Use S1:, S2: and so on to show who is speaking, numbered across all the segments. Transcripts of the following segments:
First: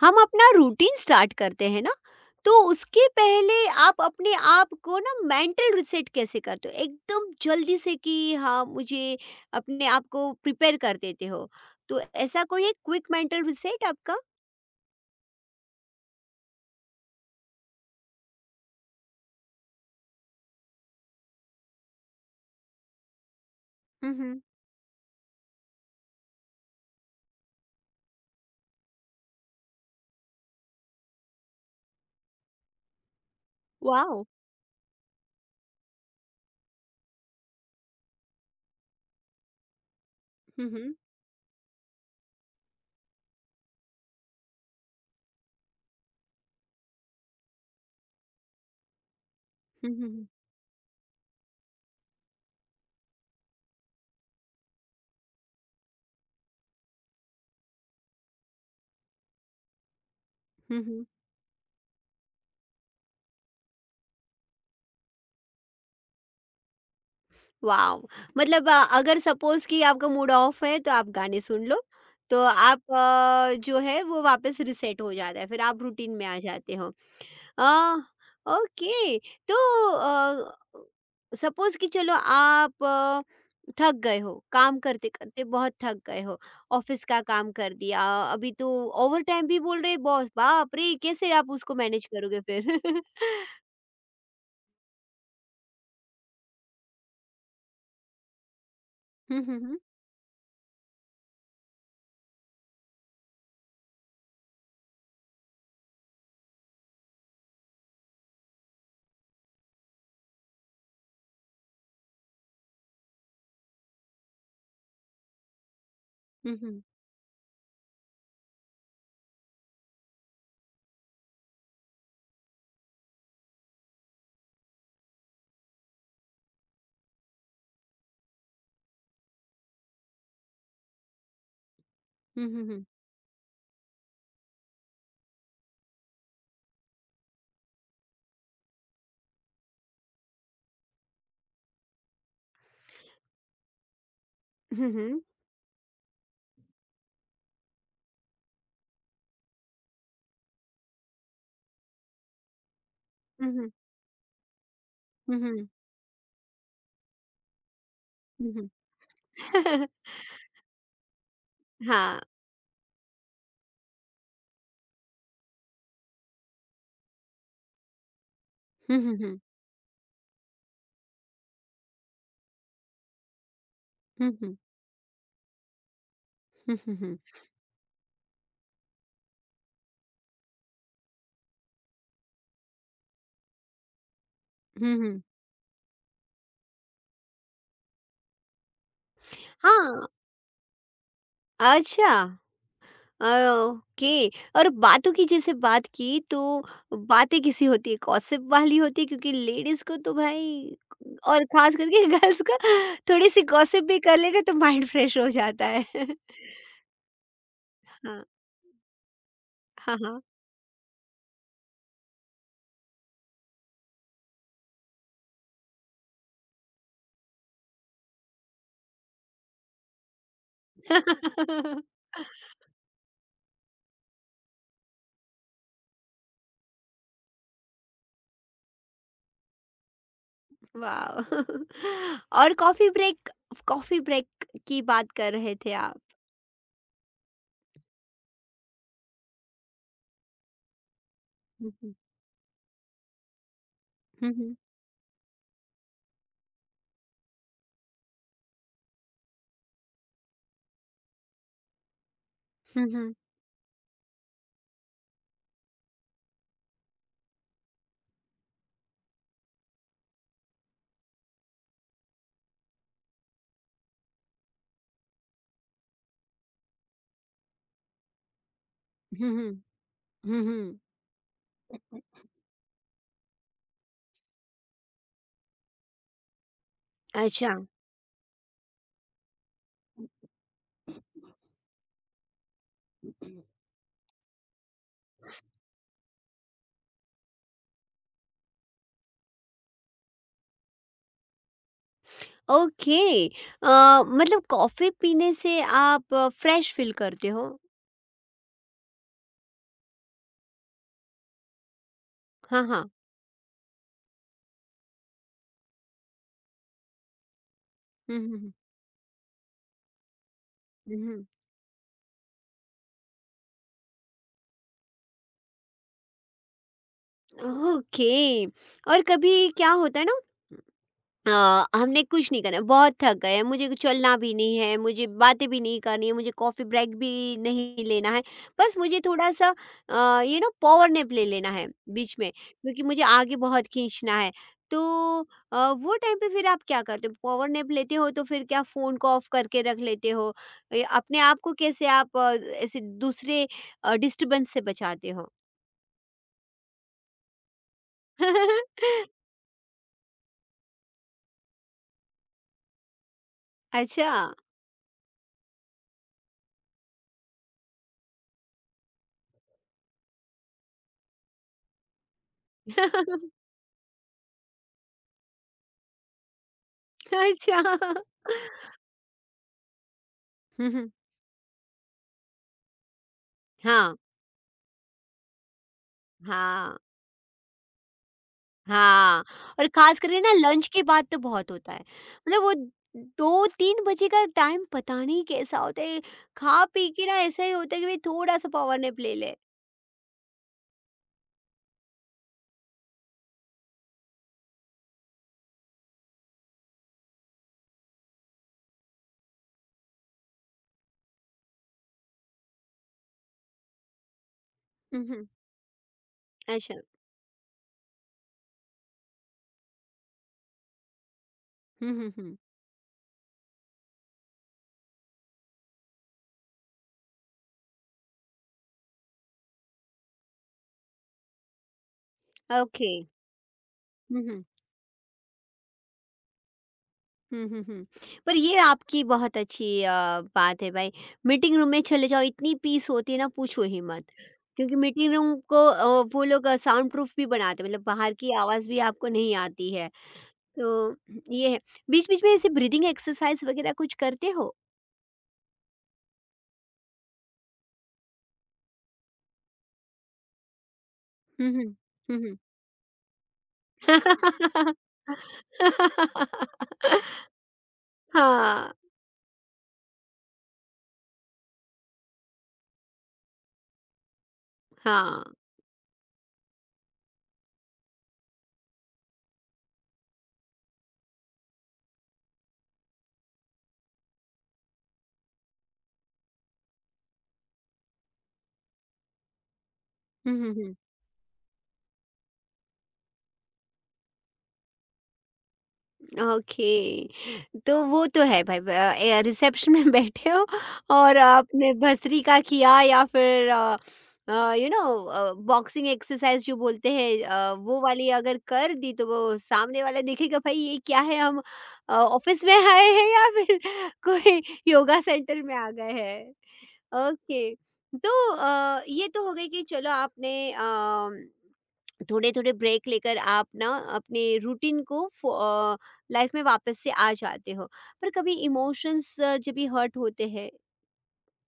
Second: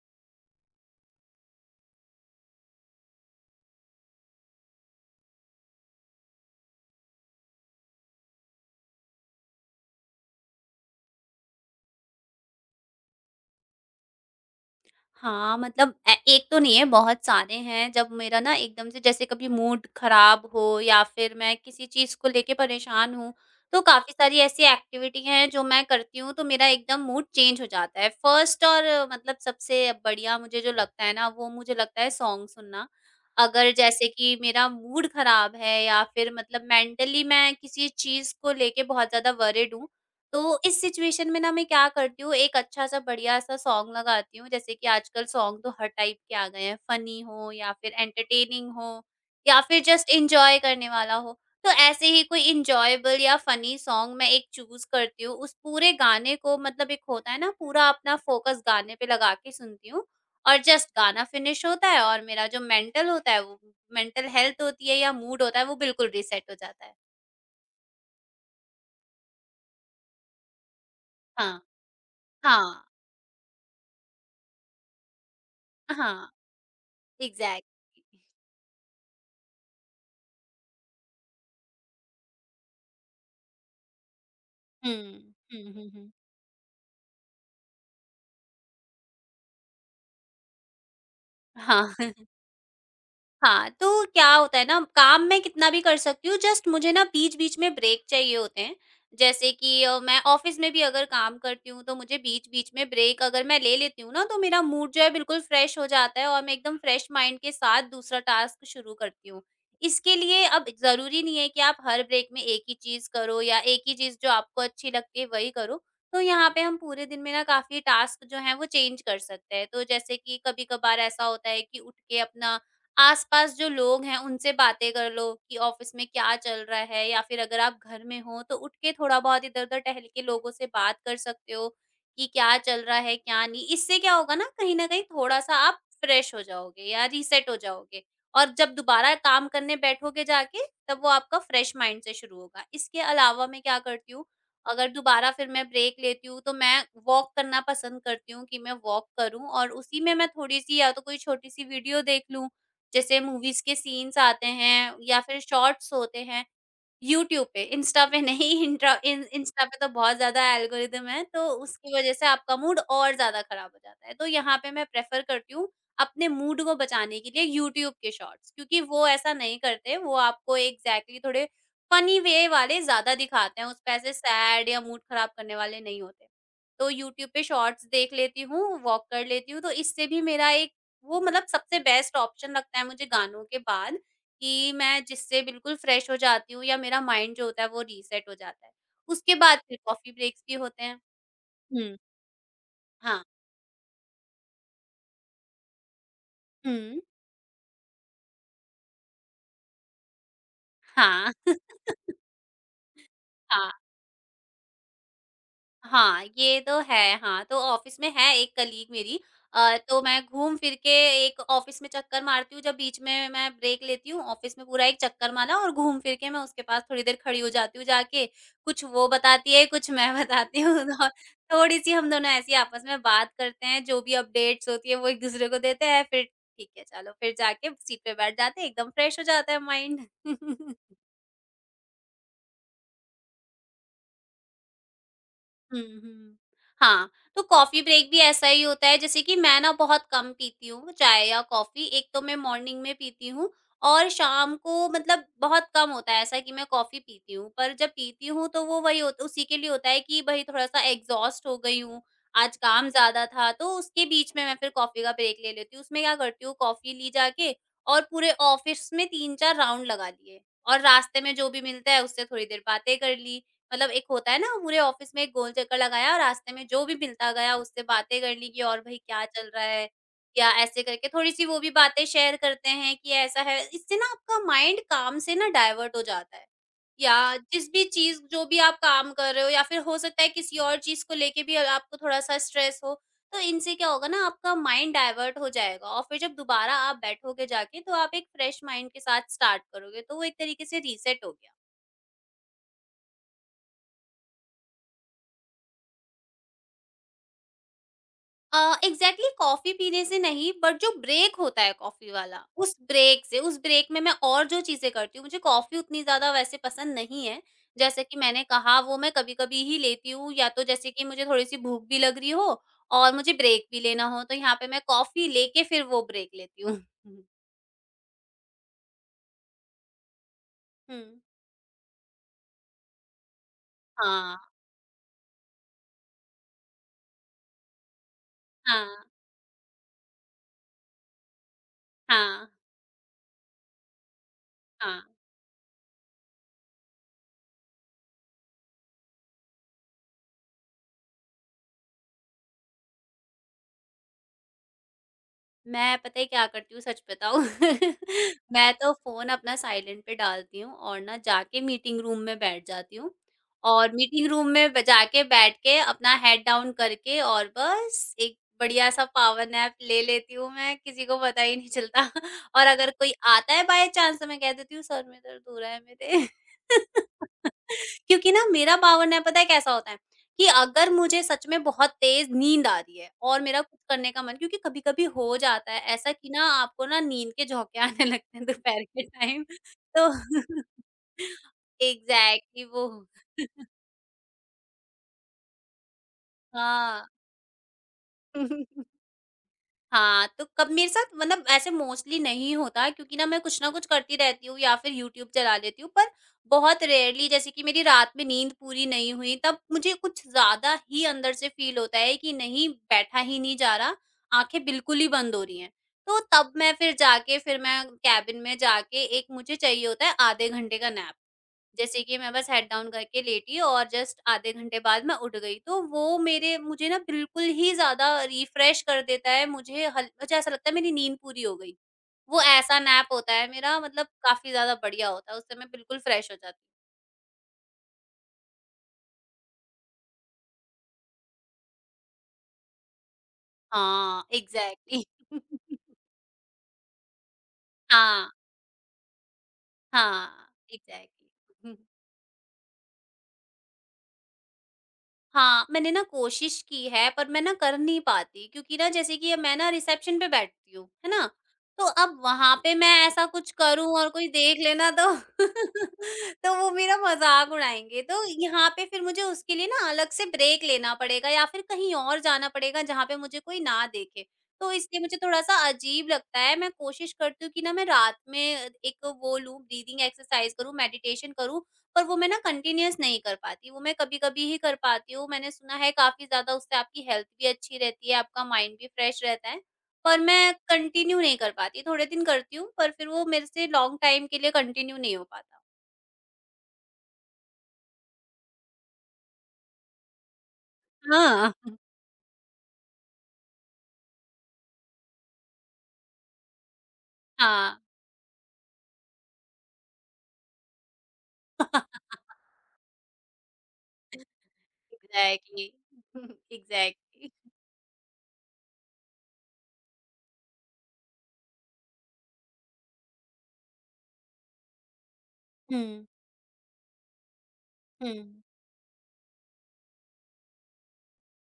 S1: हम अपना routine start करते हैं ना, तो उसके पहले आप अपने आप को ना मेंटल रिसेट कैसे करते हो एकदम जल्दी से कि हाँ, मुझे अपने आप को प्रिपेयर कर देते हो। तो ऐसा कोई है क्विक मेंटल रिसेट आपका?
S2: हाँ, मतलब ए एक तो नहीं है, बहुत सारे हैं। जब मेरा ना एकदम से जैसे कभी मूड खराब हो या फिर मैं किसी चीज़ को लेके परेशान हूँ, तो काफ़ी सारी
S1: हम्म।
S2: ऐसी एक्टिविटी हैं जो मैं करती हूँ, तो मेरा एकदम मूड चेंज हो जाता है। फर्स्ट और मतलब सबसे बढ़िया मुझे जो लगता है ना, वो मुझे लगता है सॉन्ग सुनना। अगर जैसे
S1: वाओ।
S2: कि मेरा मूड खराब है या फिर मतलब मेंटली मैं किसी चीज़ को लेके बहुत ज़्यादा वरिड हूँ, तो इस
S1: हम्म।
S2: सिचुएशन में ना मैं क्या करती हूँ एक अच्छा-सा बढ़िया-सा सॉन्ग लगाती हूँ। जैसे कि आजकल सॉन्ग तो हर टाइप के आ गए हैं, फनी हो या फिर एंटरटेनिंग हो या फिर जस्ट
S1: हम्म।
S2: एन्जॉय करने वाला हो। तो ऐसे ही कोई एन्जॉयबल या फनी सॉन्ग मैं एक चूज़ करती हूँ। उस पूरे गाने को मतलब एक होता है ना, पूरा अपना फ़ोकस गाने पे लगा के सुनती हूँ, और जस्ट
S1: हम्म।
S2: गाना फिनिश होता है और मेरा जो मेंटल होता है, वो मेंटल हेल्थ होती है या मूड होता है, वो बिल्कुल रीसेट हो जाता है।
S1: वाओ। मतलब अगर सपोज कि आपका मूड ऑफ है तो आप गाने
S2: हाँ।
S1: सुन लो। तो
S2: हाँ।
S1: आप जो है वो वापस रिसेट हो जाता है, फिर आप रूटीन में
S2: हाँ,
S1: आ जाते हो। Uh,
S2: exactly.
S1: ओके। तो अ, सपोज़ कि चलो आप थक गए हो, काम
S2: हुँ।
S1: करते-करते बहुत
S2: हुँ, हुँ,
S1: थक
S2: हुँ।
S1: गए हो। ऑफ़िस का काम कर दिया, अभी तो ओवरटाइम भी बोल रहे हैं बॉस, बाप रे! कैसे आप उसको
S2: हाँ।
S1: मैनेज करोगे फिर?
S2: हाँ, तो क्या होता है ना, काम मैं कितना भी कर सकती हूँ, जस्ट मुझे ना बीच-बीच में ब्रेक चाहिए होते हैं।
S1: हुँ,
S2: जैसे
S1: हुँ, हुँ।
S2: कि मैं ऑफ़िस में भी अगर काम करती हूँ, तो मुझे बीच-बीच में ब्रेक अगर मैं ले लेती हूँ ना, तो मेरा मूड जो है बिल्कुल फ्रेश हो जाता है और मैं एकदम फ्रेश माइंड के साथ दूसरा टास्क शुरू करती हूँ। इसके लिए अब ज़रूरी नहीं है कि आप हर ब्रेक में एक ही चीज़ करो, या एक ही चीज़ जो आपको अच्छी लगती है वही करो। तो यहाँ
S1: हुँ,
S2: पे हम
S1: हुँ।
S2: पूरे दिन में ना काफ़ी टास्क जो हैं वो चेंज कर सकते हैं। तो जैसे कि कभी-कभार ऐसा होता है कि उठ के अपना आस-पास जो लोग हैं उनसे बातें कर लो कि ऑफिस में क्या चल रहा है, या फिर अगर आप घर में हो तो उठ के थोड़ा-बहुत इधर-उधर टहल के लोगों से बात कर सकते हो कि
S1: हुँ,
S2: क्या
S1: हुँ,
S2: चल
S1: हुँ।
S2: रहा है, क्या नहीं। इससे क्या होगा ना, कहीं न कहीं थोड़ा-सा आप फ्रेश हो जाओगे या रीसेट हो जाओगे, और जब दोबारा काम करने बैठोगे जाके, तब वो आपका फ्रेश माइंड से शुरू होगा। इसके अलावा मैं क्या करती हूँ, अगर
S1: हुँ, हुँ।
S2: दोबारा फिर मैं ब्रेक लेती हूँ, तो मैं वॉक करना पसंद करती हूँ कि मैं वॉक करूँ, और उसी में मैं थोड़ी-सी या तो कोई छोटी-सी वीडियो देख लूँ, जैसे
S1: हुँ,
S2: मूवीज़
S1: हुँ।
S2: के सीन्स आते हैं या
S1: हुँ,
S2: फिर
S1: हुँ।
S2: शॉर्ट्स होते हैं, यूट्यूब पे। इंस्टा पे नहीं,
S1: हुँ, हुँ।
S2: इंट्रा इन इंस्टा पे तो बहुत ज़्यादा एल्गोरिदम है, तो उसकी वज़ह
S1: हाँ।
S2: से आपका मूड और ज़्यादा खराब हो जाता है। तो यहाँ पे मैं प्रेफ़र करती हूँ, अपने मूड को बचाने के लिए, यूट्यूब के शॉर्ट्स, क्योंकि
S1: हुँ,
S2: वो
S1: हुँ,
S2: ऐसा
S1: हुँ।
S2: नहीं करते। वो आपको एग्ज़ैक्टली थोड़े फ़नी वे वाले ज़्यादा दिखाते हैं, उसपे ऐसे
S1: हुँ, हुँ।
S2: सैड या मूड खराब करने वाले नहीं होते।
S1: हुँ,
S2: तो
S1: हुँ, हुँ।
S2: यूट्यूब पे शॉर्ट्स देख लेती हूँ, वॉक कर लेती हूँ, तो इससे भी मेरा एक वो मतलब सबसे बेस्ट ऑप्शन लगता है मुझे, गानों के बाद। कि
S1: हुँ,
S2: मैं
S1: हुँ।
S2: जिससे बिल्कुल फ्रेश हो जाती हूँ या मेरा माइंड जो होता है वो रीसेट हो जाता है। उसके बाद फिर
S1: हाँ,
S2: कॉफ़ी ब्रेक्स भी होते हैं। हुँ।
S1: अच्छा।
S2: हाँ।
S1: ओके। और बातों की जैसे बात की तो
S2: हुँ।
S1: बातें किसी होती है गॉसिप वाली होती है, क्योंकि लेडीज को तो भाई,
S2: हाँ,
S1: और खास करके गर्ल्स का थोड़ी सी
S2: हाँ।
S1: गॉसिप भी कर लेना तो माइंड फ्रेश हो जाता है।
S2: हाँ, ये तो है, हाँ। तो ऑफ़िस में
S1: हाँ।
S2: है एक कलीग मेरी,
S1: हाँ।
S2: तो
S1: हाँ।
S2: मैं घूम फिर के एक ऑफ़िस में चक्कर मारती हूँ, जब बीच में मैं ब्रेक लेती हूँ। ऑफ़िस में पूरा एक चक्कर मारा और घूम फिर के मैं उसके पास थोड़ी देर खड़ी हो जाती हूँ जाके। कुछ वो बताती है, कुछ मैं बताती हूँ और थोड़ी-सी हम दोनों ऐसी आपस में बात करते हैं, जो भी अपडेट्स होती है वो एक-दूसरे को देते हैं। फिर ठीक है, चलो, फिर जाके सीट पे बैठ जाते हैं, एकदम फ्रेश हो जाता है माइंड।
S1: वाह। और कॉफी ब्रेक, कॉफी ब्रेक की बात कर रहे थे
S2: हुँ,
S1: आप।
S2: हुँ। हाँ, तो कॉफ़ी ब्रेक भी ऐसा ही होता है। जैसे कि मैं ना बहुत कम पीती हूँ चाय या कॉफ़ी।
S1: हम्म।
S2: एक तो मैं मॉर्निंग में पीती हूँ, और
S1: हम्म।
S2: शाम को मतलब बहुत कम होता है ऐसा कि मैं कॉफ़ी पीती हूँ। पर जब पीती हूँ, तो वो वही होता, उसी के लिए होता है कि भई थोड़ा-सा एग्ज़ॉस्ट हो गई हूँ, आज काम
S1: हम्म। हम्म।
S2: ज़्यादा था, तो उसके बीच में मैं फिर कॉफ़ी का ब्रेक ले लेती हूँ। उसमें क्या करती हूँ, कॉफ़ी ली जाके और पूरे ऑफ़िस में 3-4 राउंड लगा लिए, और रास्ते में जो भी मिलता है उससे थोड़ी देर बातें कर ली। मतलब एक होता है ना, पूरे ऑफिस में एक गोल चक्कर लगाया और रास्ते में जो भी मिलता गया उससे बातें कर ली कि और भाई क्या
S1: हम्म। हम्म।
S2: चल रहा है,
S1: हम्म,
S2: या
S1: हम्म,
S2: ऐसे करके थोड़ी सी वो भी बातें शेयर करते हैं कि ऐसा है। इससे ना आपका माइंड काम से ना डाइवर्ट हो जाता है, या
S1: अच्छा।
S2: जिस भी चीज, जो भी आप काम कर रहे हो, या फिर हो सकता है किसी और चीज को लेके भी अगर आपको थोड़ा सा स्ट्रेस हो, तो इनसे क्या होगा ना, आपका माइंड डाइवर्ट हो जाएगा, और फिर जब दोबारा आप बैठोगे जाके, तो आप एक फ्रेश माइंड के साथ स्टार्ट करोगे, तो वो एक तरीके से रीसेट हो गया।
S1: ओके। अ, मतलब कॉफ़ी पीने से आप फ्रेश फ़ील करते हो?
S2: अ, एग्ज़ैक्टली कॉफ़ी पीने से नहीं, बट जो ब्रेक होता है कॉफ़ी वाला,
S1: हाँ,
S2: उस
S1: हाँ।
S2: ब्रेक से, उस ब्रेक में मैं और जो चीज़ें करती हूँ। मुझे कॉफ़ी उतनी ज़्यादा वैसे पसंद नहीं है। जैसे कि
S1: हुँ, हुँ,
S2: मैंने
S1: हुँ।
S2: कहा, वो मैं कभी-कभी ही लेती हूँ, या तो जैसे
S1: हुँ,
S2: कि
S1: हुँ।
S2: मुझे थोड़ी-सी भूख भी लग रही हो और मुझे ब्रेक भी लेना हो, तो यहाँ पे मैं कॉफ़ी लेके फिर वो ब्रेक लेती हूँ।
S1: ओके। और कभी क्या होता है ना,
S2: हुँ,
S1: अ, हमने कुछ नहीं करना है, बहुत थक गए हैं, मुझे चलना भी
S2: हाँ,
S1: नहीं है, मुझे बातें भी नहीं करनी है, मुझे कॉफ़ी ब्रेक भी नहीं लेना है। बस
S2: हाँ,
S1: मुझे थोड़ा-सा यू नो पावर नैप ले लेना है बीच में,
S2: हाँ,
S1: क्योंकि मुझे आगे बहुत खींचना है। तो
S2: हाँ।
S1: वो टाइम पे फिर आप क्या करते हो? पावर नैप लेते हो तो फिर क्या फ़ोन को ऑफ करके रख लेते हो? अपने आप को कैसे आप ऐसे दूसरे डिस्टर्बेंस से बचाते हो?
S2: मैं पता है क्या करती हूँ, सच बताऊँ? मैं तो फ़ोन अपना साइलेंट पे डालती हूँ और ना जाके मीटिंग रूम में बैठ जाती हूँ, और
S1: अच्छा।
S2: मीटिंग रूम में ब जाके बैठ के अपना हेड डाउन करके और बस एक बढ़िया-सा पावर नैप ले लेती हूँ मैं, किसी को पता ही नहीं चलता। और अगर कोई आता है बाय चाँस, तो मैं कह देती हूँ सर में दर्द हो रहा है मेरे।
S1: अच्छा।
S2: क्योंकि ना मेरा पावर नैप पता है कैसा होता है? कि
S1: हुँ, हुँ।
S2: अगर मुझे सच में बहुत तेज़ नींद आ रही है और मेरा कुछ
S1: हाँ,
S2: करने का मन, क्योंकि कभी-कभी हो जाता है ऐसा कि ना,
S1: हाँ।
S2: आपको ना नींद के झोंके आने लगते हैं दोपहर के
S1: हाँ,
S2: टाइम,
S1: और ख़ास
S2: तो
S1: करके ना लंच के बाद तो बहुत होता है। मतलब वो
S2: एग्ज़ैक्टली वो।
S1: 2-3 बजे का टाइम पता नहीं कैसा होता है, खा-पी के
S2: हाँ।
S1: ना ऐसा ही होता है कि भई थोड़ा-सा पावर नैप ले लें।
S2: हाँ, तो कब मेरे साथ मतलब ऐसे मोस्टली नहीं होता, क्योंकि ना मैं कुछ ना कुछ करती रहती हूँ या फिर यूट्यूब चला लेती हूँ, पर बहुत रेयरली जैसे कि मेरी रात में नींद पूरी नहीं हुई, तब मुझे कुछ ज़्यादा ही अंदर से फ़ील होता है कि नहीं, बैठा ही नहीं जा रहा, आँखें बिल्कुल
S1: हुँ,
S2: ही
S1: हुँ,
S2: बंद हो रही हैं। तो तब
S1: अच्छा।
S2: मैं केबिन में जाके, एक मुझे चाहिए होता है आधे घंटे का नैप।
S1: हुँ,
S2: जैसे
S1: हुँ,
S2: कि मैं
S1: हुँ,
S2: बस हेड डाउन करके लेटी और जस्ट आधे घंटे बाद मैं उठ गई। तो वो मेरे मुझे ना बिल्कुल ही ज़्यादा रिफ्रेश कर देता है, मुझे हल मुझे ऐसा लगता है मेरी नींद पूरी हो गई। वो ऐसा
S1: ओके।
S2: नैप होता है मेरा, मतलब
S1: हुँ, हुँ।
S2: काफ़ी ज़्यादा बढ़िया होता है, उससे मैं बिल्कुल फ्रेश हो जाती हूँ।
S1: हुँ, हुँ, हुँ। पर ये आपकी बहुत अच्छी बात है भाई। मीटिंग रूम में चले जाओ, इतनी पीस होती है ना पूछो ही मत।
S2: हाँ,
S1: क्योंकि
S2: एग्ज़ैक्टली।
S1: मीटिंग रूम को वो लोग साउंड प्रूफ भी बनाते हैं, मतलब बाहर
S2: हाँ,
S1: की आवाज़ भी आपको नहीं आती है।
S2: हाँ,
S1: तो ये है।
S2: एग्ज़ैक्टली।
S1: बीच-बीच में ऐसे ब्रीथिंग एक्सरसाइज़ वगैरह कुछ करते हो?
S2: हाँ, मैंने ना कोशिश की है, पर मैं ना कर नहीं पाती, क्योंकि ना जैसे कि मैं ना रिसेप्शन पे बैठती हूँ, है ना?
S1: हुँ, हुँ।
S2: तो अब
S1: हुँ, हुँ।
S2: वहाँ पे मैं ऐसा कुछ करूँ और कोई देख ले ना तो तो वो मेरा मज़ाक उड़ाएँगे। तो यहाँ
S1: हाँ।
S2: पे फिर मुझे उसके लिए ना अलग से ब्रेक लेना पड़ेगा या फिर कहीं और जाना पड़ेगा जहाँ पे मुझे कोई ना देखे। तो इसलिए मुझे
S1: हाँ।
S2: थोड़ा-सा अजीब लगता है। मैं कोशिश करती हूँ कि ना मैं रात में एक वो लूँ, ब्रीथिंग एक्सरसाइज़ करूँ, मेडिटेशन करूँ। पर वो मैं ना कंटिन्यूअस नहीं कर पाती, वो मैं कभी-कभी ही कर पाती हूँ। मैंने सुना है काफ़ी ज़्यादा उससे आपकी हेल्थ भी अच्छी रहती है, आपका माइंड भी फ्रेश रहता है, पर
S1: हुँ, हुँ,
S2: मैं
S1: हुँ।
S2: कंटिन्यू नहीं कर पाती। थोड़े दिन करती हूँ, पर फिर वो मेरे से लॉन्ग टाइम के लिए कंटिन्यू नहीं हो पाता।
S1: ओके, तो वो तो है भाई। ए रिसेप्शन में बैठे हो, और
S2: हाँ।
S1: आपने भस्त्रिका का किया या फिर यू नो बॉक्सिंग एक्सरसाइज जो बोलते हैं,
S2: हाँ।
S1: वो वाली अगर कर दी तो वो सामने वाला देखेगा, भाई ये क्या है, हम ऑफिस में आए हैं या फिर कोई योगा सेंटर में आ
S2: एग्ज़ैक्टली,
S1: गए हैं?
S2: एग्ज़ैक्टली।
S1: ओके। तो ये तो हो गई कि चलो आपने थोड़े थोड़े ब्रेक लेकर आप ना अपने रूटीन को
S2: हुँ,
S1: लाइफ में वापस से आ जाते हो।
S2: हुँ,
S1: पर कभी
S2: हुँ।
S1: इमोशंस जब भी हर्ट होते हैं,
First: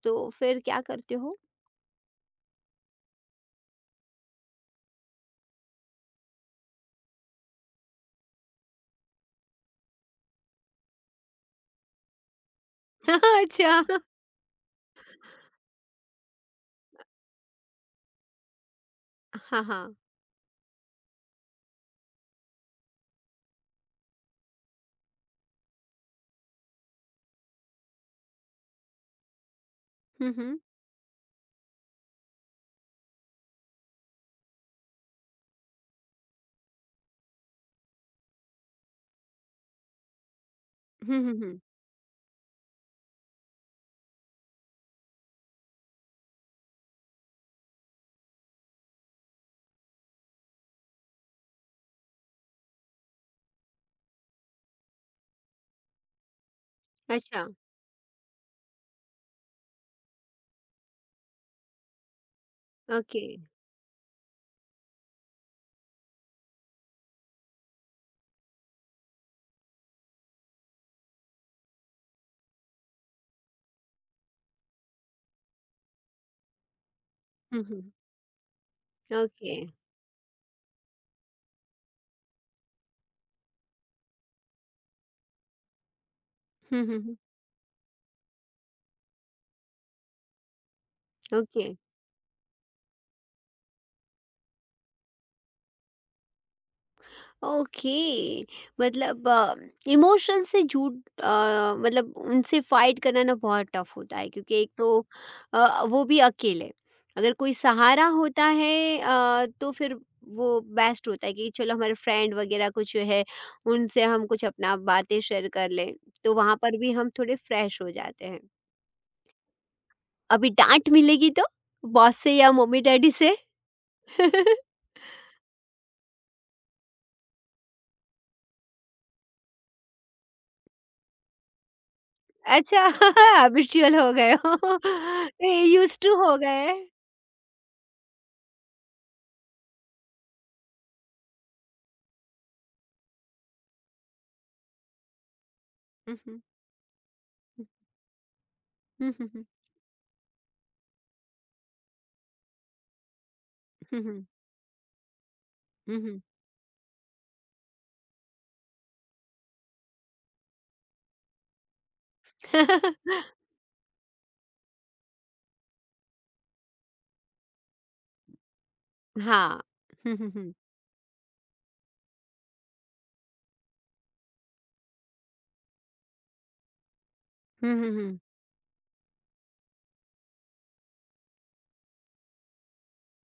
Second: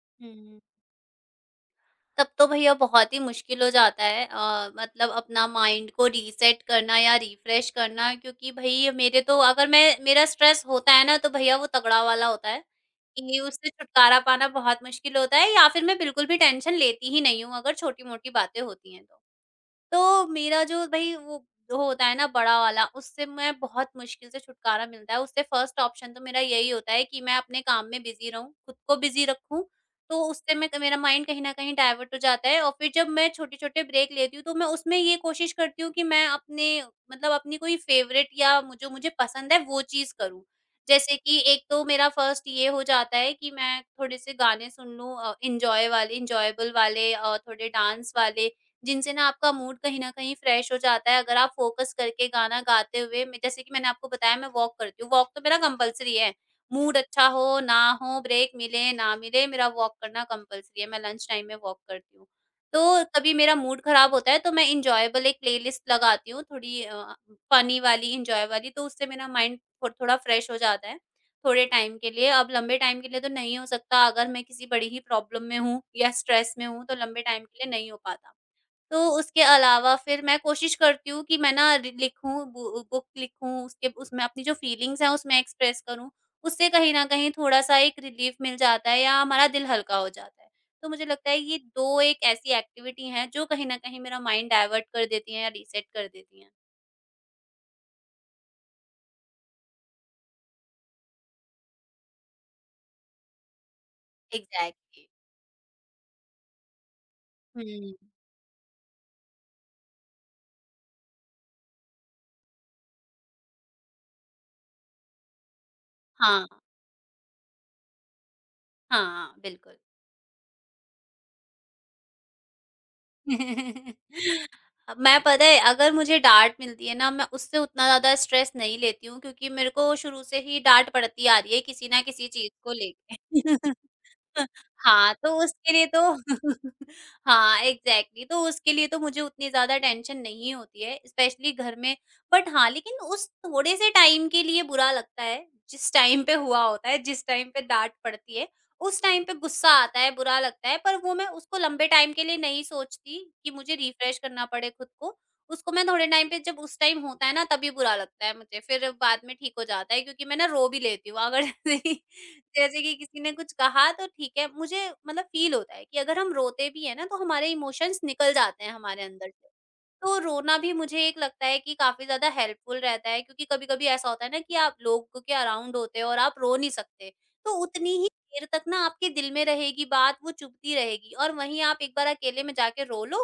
S1: तो फिर क्या करते हो?
S2: तब तो भैया बहुत ही मुश्किल हो जाता है, मतलब अपना माइंड को रीसेट करना या रिफ्रेश करना, क्योंकि भई मेरे तो अगर मैं मेरा स्ट्रेस होता है ना, तो भैया वो तगड़ा वाला होता है कि उससे
S1: अच्छा।
S2: छुटकारा पाना बहुत मुश्किल होता है। या फिर मैं बिल्कुल भी टेंशन लेती ही नहीं हूँ, अगर छोटी-मोटी बातें होती हैं तो।
S1: हाँ। हाँ।
S2: तो मेरा जो भई वो होता है ना बड़ा वाला, उससे मैं बहुत मुश्किल से छुटकारा मिलता है। उससे फर्स्ट ऑप्शन तो मेरा यही होता है कि मैं अपने काम में बिज़ी रहूँ, खुद को बिज़ी रखूँ, तो
S1: हम्म।
S2: उससे
S1: हम्म।
S2: मैं मेरा माइंड कहीं न कहीं डाइवर्ट हो जाता है। और फिर जब मैं छोटे-छोटे ब्रेक लेती हूँ, तो मैं उसमें ये कोशिश करती हूँ कि मैं अपने, मतलब अपनी कोई फ़ेवरेट, या मु जो मुझे पसंद है, वो चीज़ करूँ।
S1: हम्म।
S2: जैसे
S1: हम्म।
S2: कि एक तो मेरा फर्स्ट ये हो जाता है कि मैं थोड़े-से गाने सुन लूँ, एन्जॉय वाले, एन्जॉयबल वाले, थोड़े डांस वाले, जिनसे ना आपका मूड कहीं न कहीं फ्रेश हो जाता है, अगर आप फ़ोकस करके गाना गाते हुए, मैं जैसे कि मैंने आपको बताया, मैं वॉक करती हूँ, वॉक तो मेरा कंपल्सरी है। मूड अच्छा
S1: अच्छा।
S2: हो, ना हो, ब्रेक मिले, ना मिले, मेरा वॉक करना कंपल्सरी है, मैं लंच टाइम में वॉक करती हूँ। तो
S1: ओके।
S2: कभी मेरा मूड खराब होता है, तो मैं एन्जॉयबल एक प्लेलिस्ट लगाती हूँ थोड़ी, फ़नी वाली, एन्जॉय वाली। तो उससे मेरा माइंड थो थोड़ा फ्रेश हो जाता है, थोड़े टाइम के लिए। अब लंबे टाइम के लिए तो नहीं हो सकता, अगर मैं किसी बड़ी ही प्रॉब्लम में हूँ या स्ट्रेस में हूँ, तो लंबे टाइम के
S1: हम्म।
S2: लिए
S1: हम्म।
S2: नहीं हो पाता। तो उसके
S1: ओके।
S2: अलावा फिर मैं कोशिश करती हूँ कि मैं ना रि लिखूँ, बु बुक लिखूँ, उसके उसमें अपनी जो फीलिंग्स हैं उसमें एक्सप्रेस करूँ। उससे
S1: हम्म।
S2: कहीं
S1: हम्म।
S2: न कहीं थोड़ा-सा एक रिलीफ़ मिल जाता है, या हमारा दिल हल्का हो जाता है। तो मुझे लगता है ये
S1: ओके।
S2: 2 एक ऐसी एक्टिविटी हैं जो कहीं न कहीं मेरा माइंड डायवर्ट कर देती हैं या रीसेट कर देती हैं।
S1: ओके। मतलब इमोशन से मतलब उनसे फाइट करना ना बहुत टफ होता है, क्योंकि एक तो
S2: एग्ज़ैक्टली।
S1: वो भी अकेले, अगर कोई सहारा
S2: हुँ।
S1: होता है तो फिर वो बेस्ट होता है कि चलो हमारे फ्रेंड वगैरह कुछ है, उनसे हम कुछ अपना बातें शेयर कर लें, तो
S2: हाँ,
S1: वहाँ पर भी हम थोड़े फ्रेश हो जाते हैं।
S2: हाँ, बिल्कुल।
S1: अभी डांट मिलेगी तो बॉस से या मम्मी डैडी से।
S2: मैं पता है, अगर मुझे डाँट मिलती है ना, मैं उससे उतना ज़्यादा स्ट्रेस नहीं लेती हूँ, क्योंकि मेरे को शुरू से ही डाँट पड़ती आ रही है किसी ना किसी चीज़ को
S1: अच्छा।
S2: लेके।
S1: हैबिचुअल हो गए हो।
S2: हाँ, तो उसके लिए
S1: यूज्ड
S2: तो।
S1: टू हो गए।
S2: हाँ, एग्ज़ैक्टली, तो उसके लिए तो मुझे उतनी ज़्यादा टेंशन नहीं होती है, स्पेशली घर में। बट हाँ, लेकिन उस थोड़े से टाइम के लिए बुरा लगता है, जिस
S1: हुँ,
S2: टाइम
S1: हुँ,
S2: पे
S1: हुँ।
S2: हुआ होता है, जिस टाइम पे डाँट पड़ती है, उस
S1: हुँ,
S2: टाइम
S1: हुँ,
S2: पे
S1: हुँ।
S2: गुस्सा आता है, बुरा लगता है, पर वो मैं उसको लंबे टाइम के लिए नहीं सोचती कि मुझे
S1: हुँ,
S2: रिफ्रेश
S1: हुँ।
S2: करना पड़े खुद को। उसको मैं
S1: हुँ,
S2: थोड़े
S1: हुँ।
S2: टाइम पे, जब उस टाइम होता है ना, तभी बुरा लगता है मुझे, फिर बाद में ठीक हो जाता है, क्योंकि मैं ना रो भी लेती हूँ अगर। जैसे कि किसी ने कुछ कहा, तो ठीक है, मुझे मतलब फ़ील होता है कि अगर हम रोते भी हैं ना, तो हमारे इमोशंस निकल जाते हैं हमारे अंदर से।
S1: हाँ। हुँ,
S2: तो
S1: हुँ, हुँ।
S2: रोना भी मुझे एक लगता है कि काफ़ी ज़्यादा हेल्पफुल रहता है, क्योंकि कभी-कभी ऐसा होता है ना कि आप लोगों के अराउंड होते हो और आप रो नहीं सकते, तो
S1: हुँ, हुँ,
S2: उतनी ही
S1: हुँ।
S2: देर तक ना आपके दिल में रहेगी बात, वो चुभती रहेगी। और वहीं आप एक बार अकेले में जाके रो लो,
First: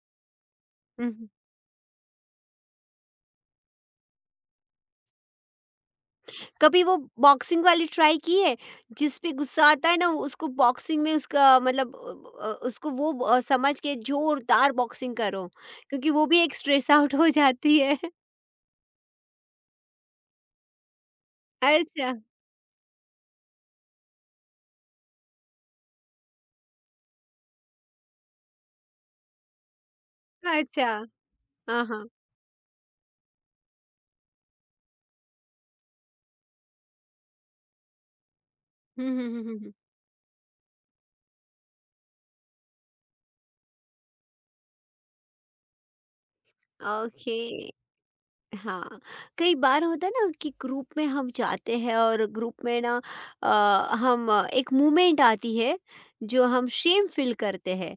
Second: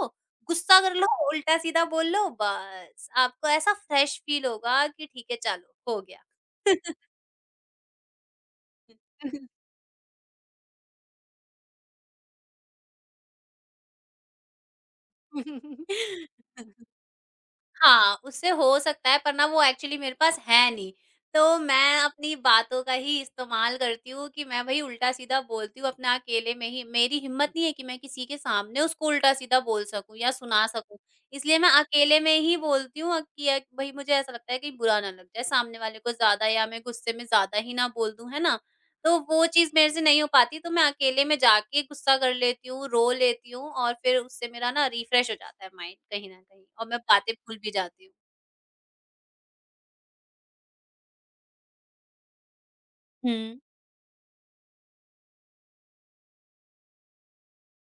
S2: गुस्सा कर
S1: हुँ,
S2: लो,
S1: हुँ।
S2: उल्टा-सीधा बोल लो, बस आपको ऐसा फ्रेश फ़ील होगा कि ठीक है, चलो, हो गया।
S1: कभी वो बॉक्सिंग वाली ट्राई की है? जिस पे गुस्सा आता है ना उसको बॉक्सिंग में उसका मतलब उसको वो समझ के जोरदार बॉक्सिंग करो, क्योंकि वो भी एक स्ट्रेस आउट हो जाती है।
S2: हाँ, उससे हो सकता है, पर ना वो एक्चुअली मेरे पास है नहीं। तो मैं
S1: अच्छा,
S2: अपनी बातों का ही इस्तेमाल करती हूँ कि मैं भई उल्टा-सीधा बोलती हूँ अपना अकेले में ही। मेरी हिम्मत नहीं है कि मैं किसी के सामने उसको उल्टा-सीधा बोल सकूँ या सुना
S1: अच्छा।
S2: सकूँ। इसलिए मैं
S1: हाँ, हाँ।
S2: अकेले में ही बोलती हूँ, कि भई मुझे ऐसा लगता है कहीं बुरा ना लग जाए सामने वाले को ज़्यादा, या मैं गुस्से में ज़्यादा ही ना बोल दूँ, है ना?
S1: हुँ,
S2: तो
S1: हुँ, हुँ,
S2: वो
S1: हुँ,
S2: चीज़
S1: हुँ।
S2: मेरे से नहीं हो पाती, तो मैं अकेले में जाके गुस्सा कर लेती हूँ, रो लेती हूँ, और फिर उससे मेरा ना रिफ्रेश हो जाता है माइंड कहीं न कहीं, और मैं बातें भूल
S1: ओके।
S2: भी जाती हूँ।
S1: हाँ, कई बार होता है ना कि ग्रुप में हम जाते हैं और ग्रुप में ना
S2: हुँ।
S1: हम एक मूमेंट आती है जो हम शेम फील करते हैं।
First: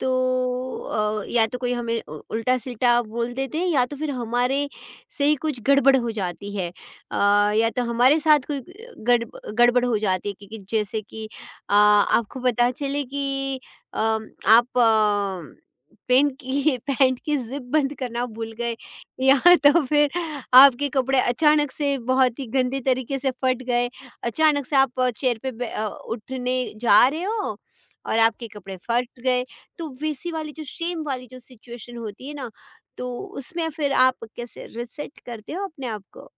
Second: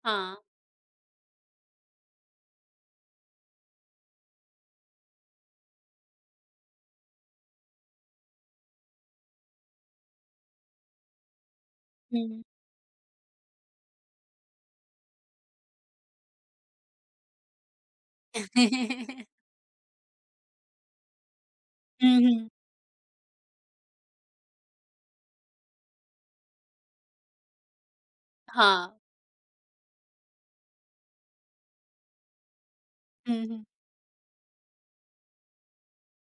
S1: तो
S2: हाँ।
S1: या तो कोई हमें उ उल्टा-सिल्टा बोल देते हैं, या तो फिर हमारे से ही कुछ गड़बड़ हो जाती है। अ, या तो हमारे साथ कोई गड़ गड़बड़ हो जाती है, क्योंकि जैसे कि आपको
S2: हुँ।
S1: पता चले कि आप पेन की पैंट की ज़िप बंद करना भूल गए। यहाँ तो फिर आपके कपड़े अचानक से
S2: हुँ,
S1: बहुत ही
S2: हुँ।
S1: गंदे तरीके से फट गए। अचानक से आप चेयर पे उठने जा रहे हो और आपके कपड़े
S2: हाँ।
S1: फट गए। तो वैसी वाली जो शेम वाली जो सिचुएशन होती है ना, तो
S2: हुँ, हुँ।
S1: उसमें फिर आप कैसे रीसेट करते हो अपने आप को?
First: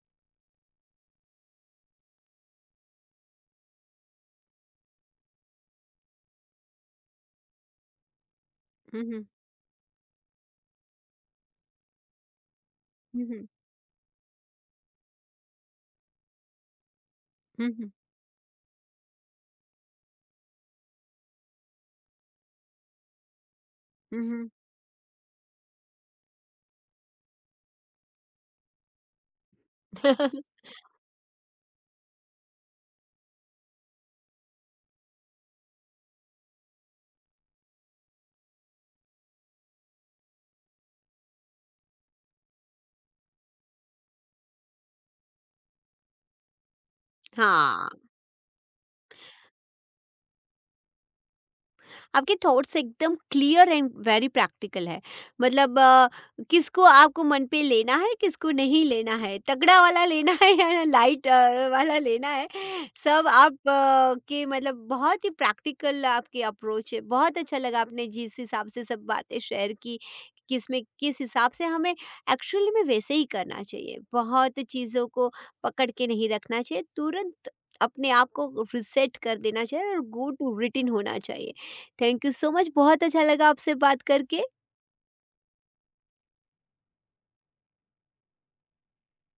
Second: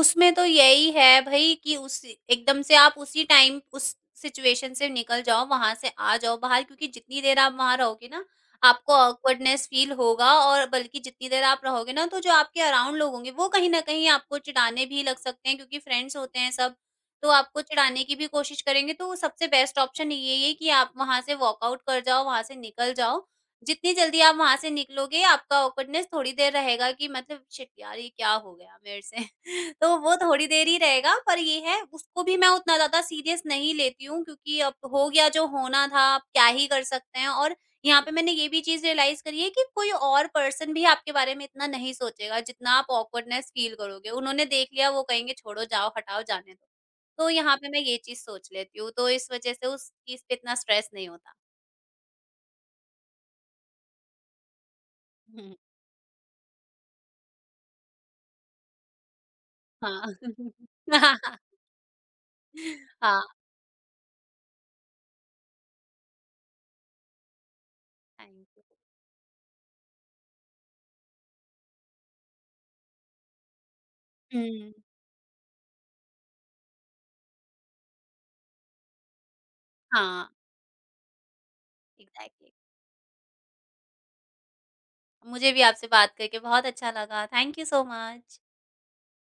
S2: उसमें तो यही है भई कि उस एकदम से आप उसी टाइम उस सिचुएशन से निकल जाओ, वहाँ से आ जाओ बाहर, क्योंकि जितनी देर आप वहाँ रहोगे ना, आपको
S1: हुँ, हुँ।
S2: ऑकवर्डनेस फ़ील होगा, और बल्कि जितनी देर आप रहोगे ना, तो जो आपके अराउंड लोग
S1: हुँ,
S2: होंगे,
S1: हुँ।
S2: वो कहीं न कहीं आपको चिढ़ाने भी लग सकते हैं, क्योंकि फ्रेंड्स होते हैं सब, तो आपको
S1: हुँ, हुँ।
S2: चिढ़ाने की भी कोशिश करेंगे। तो सबसे बेस्ट ऑप्शन यही है कि आप वहाँ से वॉकआउट कर जाओ, वहाँ से निकल जाओ। जितनी
S1: हुँ,
S2: जल्दी आप
S1: हुँ।
S2: वहाँ से निकलोगे, आपका ऑकवर्डनेस थोड़ी देर रहेगा कि मतलब शिट यार ये क्या हो गया मेरे से। तो वो थोड़ी देर ही रहेगा, पर ये है, उसको भी मैं उतना ज़्यादा सीरियस नहीं लेती हूँ, क्योंकि अब हो गया जो होना था, अब क्या ही कर सकते हैं। और यहाँ पे मैंने ये भी चीज़ रियलाइज़ करी है कि कोई और पर्सन भी आपके बारे में इतना नहीं सोचेगा, जितना आप ऑकवर्डनेस फ़ील करोगे। उन्होंने देख लिया, वो कहेंगे छोड़ो, जाओ, हटाओ, जाने दो। तो यहाँ पे मैं
S1: हाँ।
S2: ये चीज़ सोच लेती हूँ, तो इस वज़ह से उस चीज़ पे इतना स्ट्रेस नहीं होता।
S1: आपके थॉट्स एकदम क्लियर एंड वेरी प्रैक्टिकल है।
S2: हुँ,
S1: मतलब किसको आपको मन पे लेना है, किसको नहीं लेना है, तगड़ा वाला
S2: हाँ।
S1: लेना है या लाइट वाला लेना है,
S2: हाँ,
S1: सब आप के मतलब बहुत ही प्रैक्टिकल आपकी अप्रोच है। बहुत अच्छा लगा आपने जिस
S2: थैंक यू।
S1: हिसाब से सब बातें शेयर की, किस में किस हिसाब से हमें एक्चुअली में वैसे ही करना चाहिए। बहुत
S2: हुँ,
S1: चीज़ों को पकड़ के नहीं रखना चाहिए, तुरंत अपने आप को रिसेट कर देना चाहिए और
S2: हाँ,
S1: गो टू रिटिन होना चाहिए। Thank you so
S2: exactly.
S1: Much, बहुत अच्छा लगा आपसे बात करके।
S2: मुझे भी आपसे बात करके बहुत अच्छा लगा। Thank you so much.